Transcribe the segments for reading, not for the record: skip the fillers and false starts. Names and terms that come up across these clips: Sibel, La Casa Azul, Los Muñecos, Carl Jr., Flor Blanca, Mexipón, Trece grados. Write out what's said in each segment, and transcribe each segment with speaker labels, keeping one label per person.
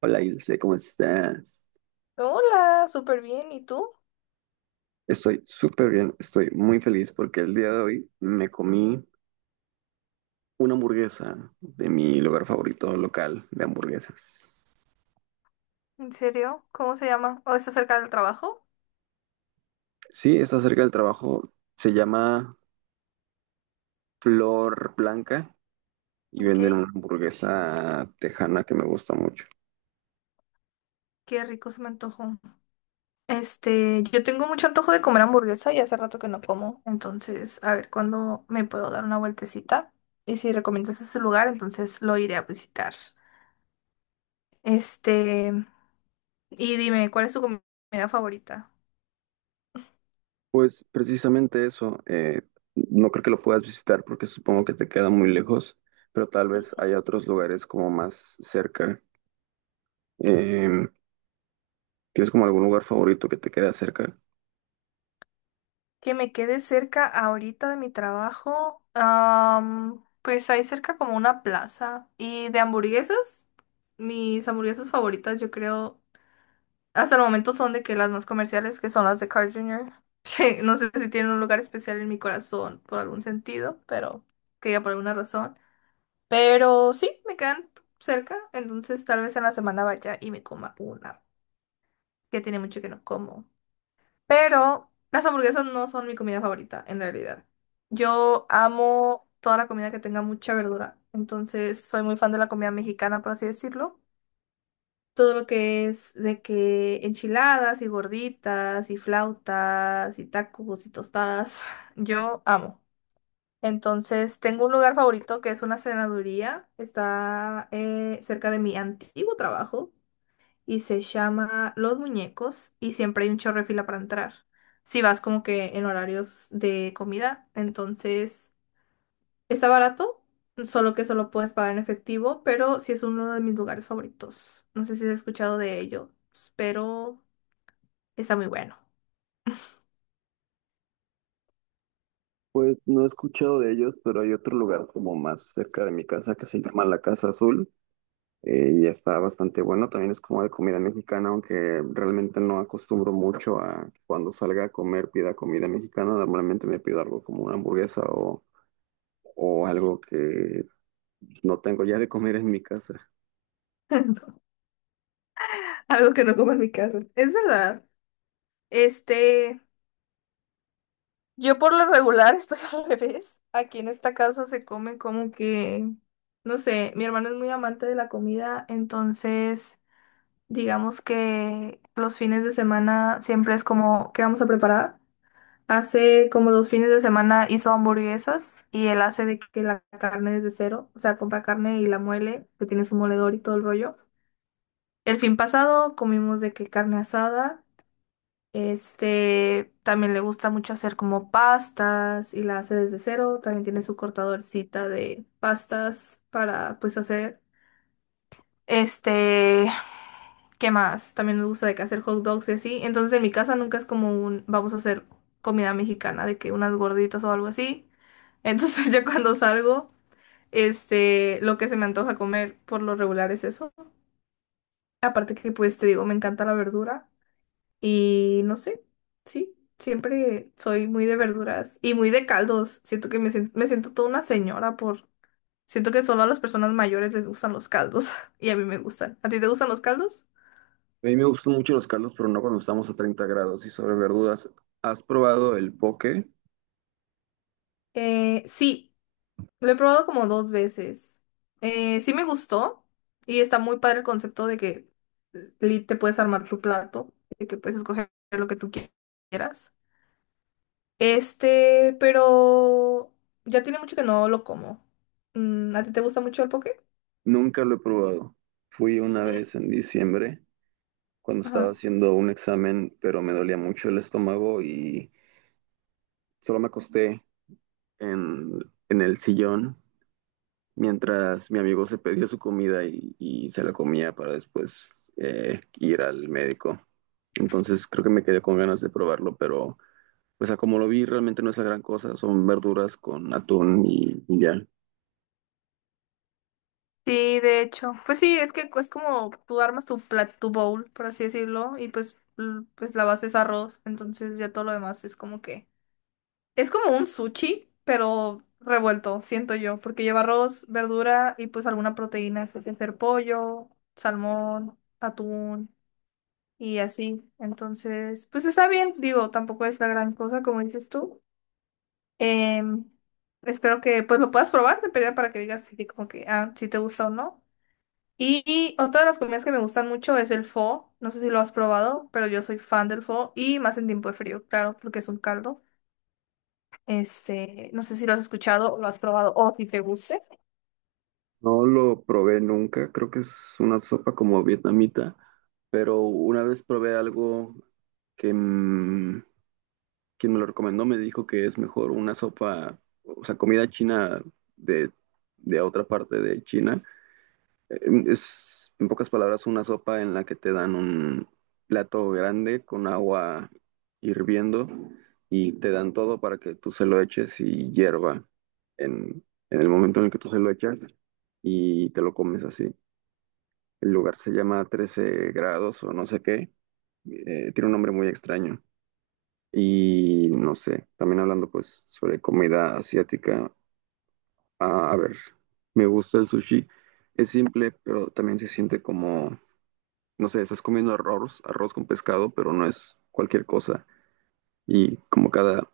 Speaker 1: Hola, Ilse, ¿cómo estás?
Speaker 2: Hola, súper bien. ¿Y tú?
Speaker 1: Estoy súper bien, estoy muy feliz porque el día de hoy me comí una hamburguesa de mi lugar favorito local de hamburguesas.
Speaker 2: ¿En serio? ¿Cómo se llama? ¿O está cerca del trabajo?
Speaker 1: Sí, está cerca del trabajo, se llama Flor Blanca y
Speaker 2: Ok,
Speaker 1: venden una hamburguesa tejana que me gusta mucho.
Speaker 2: qué rico se me antojó. Este, yo tengo mucho antojo de comer hamburguesa y hace rato que no como. Entonces, a ver cuándo me puedo dar una vueltecita. Y si recomiendas ese lugar, entonces lo iré a visitar. Este, y dime, ¿cuál es tu comida favorita?
Speaker 1: Pues precisamente eso, no creo que lo puedas visitar porque supongo que te queda muy lejos, pero tal vez hay otros lugares como más cerca. Em, ¿Tienes como algún lugar favorito que te quede cerca?
Speaker 2: Que me quede cerca ahorita de mi trabajo. Pues hay cerca como una plaza. Y de hamburguesas, mis hamburguesas favoritas, yo creo, hasta el momento son de que las más comerciales, que son las de Carl Jr. No sé si tienen un lugar especial en mi corazón por algún sentido, pero que ya por alguna razón. Pero sí, me quedan cerca. Entonces tal vez en la semana vaya y me coma una, que tiene mucho que no como. Pero las hamburguesas no son mi comida favorita, en realidad. Yo amo toda la comida que tenga mucha verdura. Entonces, soy muy fan de la comida mexicana, por así decirlo. Todo lo que es de que enchiladas y gorditas y flautas y tacos y tostadas, yo amo. Entonces, tengo un lugar favorito que es una cenaduría. Está cerca de mi antiguo trabajo y se llama Los Muñecos y siempre hay un chorro de fila para entrar. Si vas como que en horarios de comida, entonces está barato, solo que solo puedes pagar en efectivo, pero sí es uno de mis lugares favoritos. No sé si has escuchado de ellos, pero está muy bueno.
Speaker 1: Pues no he escuchado de ellos, pero hay otro lugar como más cerca de mi casa que se llama La Casa Azul, y está bastante bueno. También es como de comida mexicana, aunque realmente no acostumbro mucho a cuando salga a comer pida comida mexicana. Normalmente me pido algo como una hamburguesa o algo que no tengo ya de comer en mi casa.
Speaker 2: Algo que no como en mi casa. Es verdad. Este, yo por lo regular estoy al revés. Aquí en esta casa se comen como que, no sé, mi hermano es muy amante de la comida, entonces digamos que los fines de semana siempre es como, ¿qué vamos a preparar? Hace como dos fines de semana hizo hamburguesas y él hace de que la carne desde cero, o sea, compra carne y la muele, que tiene su moledor y todo el rollo. El fin pasado comimos de que carne asada, este, también le gusta mucho hacer como pastas y la hace desde cero, también tiene su cortadorcita de pastas para pues hacer. Este, ¿qué más? También me gusta de que hacer hot dogs y así. Entonces en mi casa nunca es como un, vamos a hacer comida mexicana, de que unas gorditas o algo así. Entonces yo cuando salgo, este, lo que se me antoja comer por lo regular es eso. Aparte que pues te digo, me encanta la verdura y no sé, sí, siempre soy muy de verduras y muy de caldos. Siento que me siento toda una señora por... Siento que solo a las personas mayores les gustan los caldos y a mí me gustan. ¿A ti te gustan los caldos?
Speaker 1: A mí me gustan mucho los caldos, pero no cuando estamos a 30 grados. Y sobre verduras, ¿has probado el poke?
Speaker 2: Sí, lo he probado como dos veces. Sí me gustó y está muy padre el concepto de que te puedes armar tu plato, de que puedes escoger lo que tú quieras. Este, pero ya tiene mucho que no lo como. ¿A ti te gusta mucho el poke?
Speaker 1: Nunca lo he probado. Fui una vez en diciembre cuando estaba
Speaker 2: Ajá.
Speaker 1: haciendo un examen, pero me dolía mucho el estómago y solo me acosté en, en el sillón mientras mi amigo se pedía su comida y se la comía para después ir al médico. Entonces creo que me quedé con ganas de probarlo, pero pues a como lo vi realmente no es la gran cosa, son verduras con atún y ya.
Speaker 2: Sí, de hecho. Pues sí, es que es como tú armas tu tu bowl, por así decirlo, y pues, pues la base es arroz, entonces ya todo lo demás es como que es como un sushi, pero revuelto, siento yo, porque lleva arroz, verdura y pues alguna proteína, es hacer pollo, salmón, atún y así. Entonces, pues está bien, digo, tampoco es la gran cosa, como dices tú. Em, Espero que pues lo puedas probar, de pedida para que digas si, como que, ah, si te gusta o no. Y otra de las comidas que me gustan mucho es el pho. No sé si lo has probado, pero yo soy fan del pho y más en tiempo de frío, claro, porque es un caldo. Este, no sé si lo has escuchado o lo has probado o si te guste.
Speaker 1: No lo probé nunca, creo que es una sopa como vietnamita, pero una vez probé algo que quien me lo recomendó me dijo que es mejor una sopa, o sea, comida china de, de otra parte de China. Eh, Es, en pocas palabras, una sopa en la que te dan un plato grande con agua hirviendo y te dan todo para que tú se lo eches y hierva en, en el momento en el que tú se lo echas y te lo comes así. El lugar se llama Trece grados o no sé qué. Tiene un nombre muy extraño. Y no sé, también hablando pues sobre comida asiática, a ver, me gusta el sushi, es simple, pero también se siente como, no sé, estás comiendo arroz, arroz con pescado, pero no es cualquier cosa. Y como cada,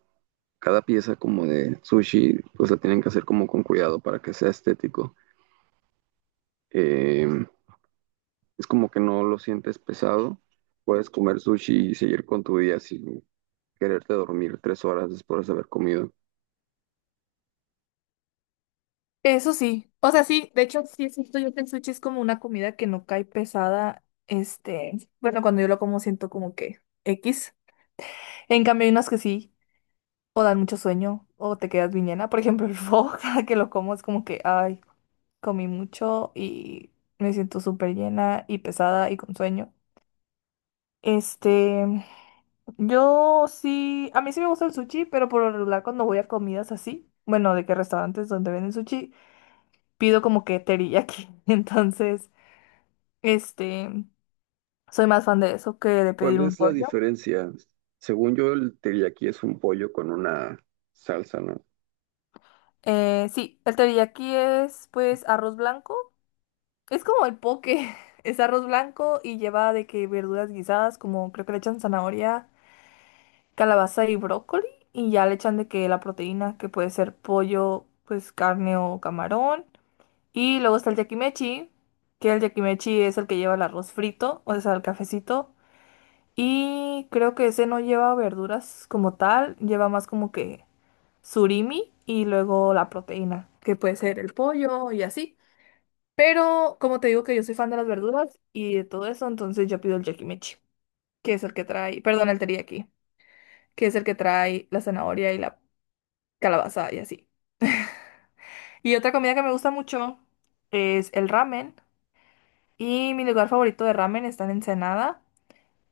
Speaker 1: cada pieza como de sushi, pues la tienen que hacer como con cuidado para que sea estético. Eh, es como que no lo sientes pesado, puedes comer sushi y seguir con tu día sin quererte dormir 3 horas después de haber comido.
Speaker 2: Eso sí, o sea, sí, de hecho, sí es cierto, yo que el sushi es como una comida que no cae pesada, este, bueno, cuando yo lo como siento como que X, en cambio hay unas que sí, o dan mucho sueño, o te quedas bien llena, por ejemplo, el pho, cada que lo como es como que, ay, comí mucho y me siento súper llena y pesada y con sueño, este, yo sí, a mí sí me gusta el sushi, pero por lo regular cuando voy a comidas así, bueno, de que restaurantes donde venden sushi, pido como que teriyaki. Entonces, este, soy más fan de eso que de
Speaker 1: ¿Cuál
Speaker 2: pedir un
Speaker 1: es la
Speaker 2: rollo.
Speaker 1: diferencia? Según yo, el teriyaki es un pollo con una salsa, ¿no?
Speaker 2: Sí, el teriyaki es pues arroz blanco. Es como el poke, es arroz blanco y lleva de que verduras guisadas, como creo que le echan zanahoria, calabaza y brócoli, y ya le echan de que la proteína, que puede ser pollo, pues carne o camarón. Y luego está el yakimechi, que el yakimechi es el que lleva el arroz frito, o sea, el cafecito. Y creo que ese no lleva verduras como tal, lleva más como que surimi y luego la proteína, que puede ser el pollo y así. Pero como te digo que yo soy fan de las verduras y de todo eso, entonces yo pido el yakimechi, que es el que trae, perdón, el teriyaki, que es el que trae la zanahoria y la calabaza y así. Y otra comida que me gusta mucho es el ramen. Y mi lugar favorito de ramen está en Ensenada,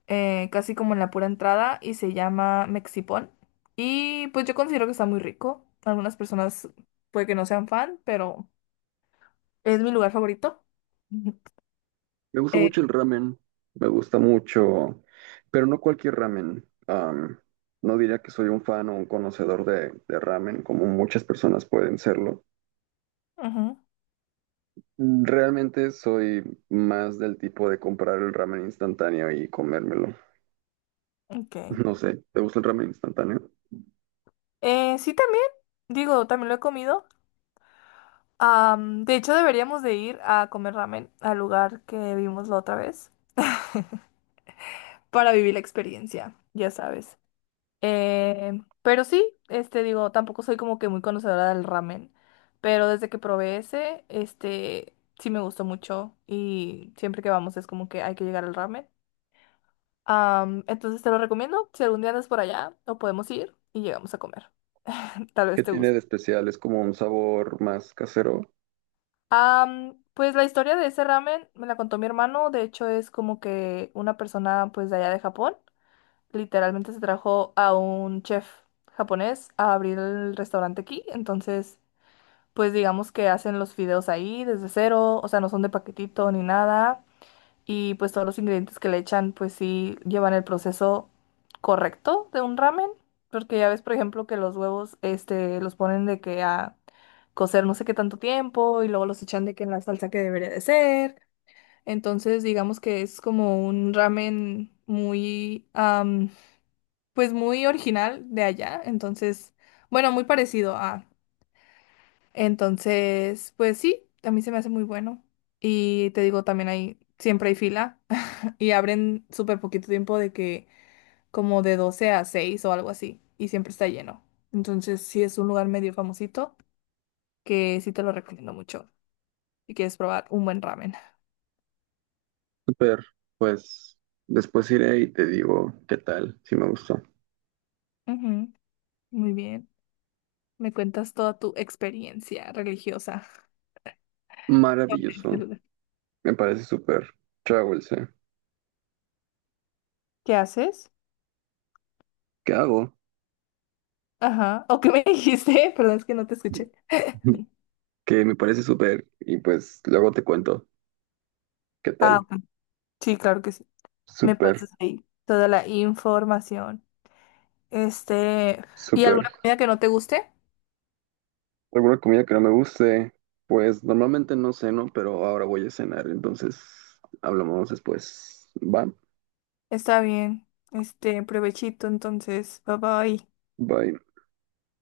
Speaker 2: casi como en la pura entrada, y se llama Mexipón. Y pues yo considero que está muy rico. Algunas personas puede que no sean fan, pero es mi lugar favorito.
Speaker 1: Me gusta
Speaker 2: Eh,
Speaker 1: mucho el ramen, me gusta mucho, pero no cualquier ramen. No diría que soy un fan o un conocedor de ramen, como muchas personas pueden serlo.
Speaker 2: Ujú,
Speaker 1: Realmente soy más del tipo de comprar el ramen instantáneo y comérmelo.
Speaker 2: ok.
Speaker 1: No sé, ¿te gusta el ramen instantáneo?
Speaker 2: Sí, también, digo, también lo he comido. De hecho, deberíamos de ir a comer ramen al lugar que vimos la otra vez para vivir la experiencia, ya sabes. Pero sí, este, digo, tampoco soy como que muy conocedora del ramen, pero desde que probé ese, este, sí me gustó mucho y siempre que vamos es como que hay que llegar al ramen. Entonces te lo recomiendo, si algún día andas por allá, o podemos ir y llegamos a comer. Tal
Speaker 1: ¿Qué
Speaker 2: vez te
Speaker 1: tiene
Speaker 2: guste.
Speaker 1: de especial? ¿Es como un sabor más casero?
Speaker 2: Pues la historia de ese ramen me la contó mi hermano, de hecho es como que una persona pues de allá de Japón, literalmente se trajo a un chef japonés a abrir el restaurante aquí, entonces... pues digamos que hacen los fideos ahí desde cero, o sea, no son de paquetito ni nada, y pues todos los ingredientes que le echan, pues sí llevan el proceso correcto de un ramen, porque ya ves, por ejemplo, que los huevos, este, los ponen de que a cocer no sé qué tanto tiempo y luego los echan de que en la salsa que debería de ser. Entonces, digamos que es como un ramen muy, pues muy original de allá, entonces, bueno, muy parecido a... Entonces, pues sí, a mí se me hace muy bueno. Y te digo, también siempre hay fila y abren súper poquito tiempo de que como de 12 a 6 o algo así y siempre está lleno. Entonces, sí es un lugar medio famosito que sí te lo recomiendo mucho si quieres probar un buen ramen.
Speaker 1: Super, pues después iré y te digo qué tal, si me gustó.
Speaker 2: Ujú, muy bien. Me cuentas toda tu experiencia religiosa. Sobre este
Speaker 1: Maravilloso,
Speaker 2: lugar.
Speaker 1: me parece súper. Chao, Ilse.
Speaker 2: ¿Qué haces?
Speaker 1: ¿Qué hago?
Speaker 2: Ajá. ¿O qué me dijiste? Perdón, es que no te escuché.
Speaker 1: Que me parece súper y pues luego te cuento qué
Speaker 2: Ah,
Speaker 1: tal.
Speaker 2: ok. Sí, claro que sí. Me
Speaker 1: Súper,
Speaker 2: pasas ahí toda la información. Este, ¿y
Speaker 1: súper.
Speaker 2: alguna comida que no te guste?
Speaker 1: ¿Alguna comida que no me guste? Pues normalmente no ceno, pero ahora voy a cenar, entonces hablamos después. Va,
Speaker 2: Está bien. Este, provechito, entonces. Bye bye.
Speaker 1: bye.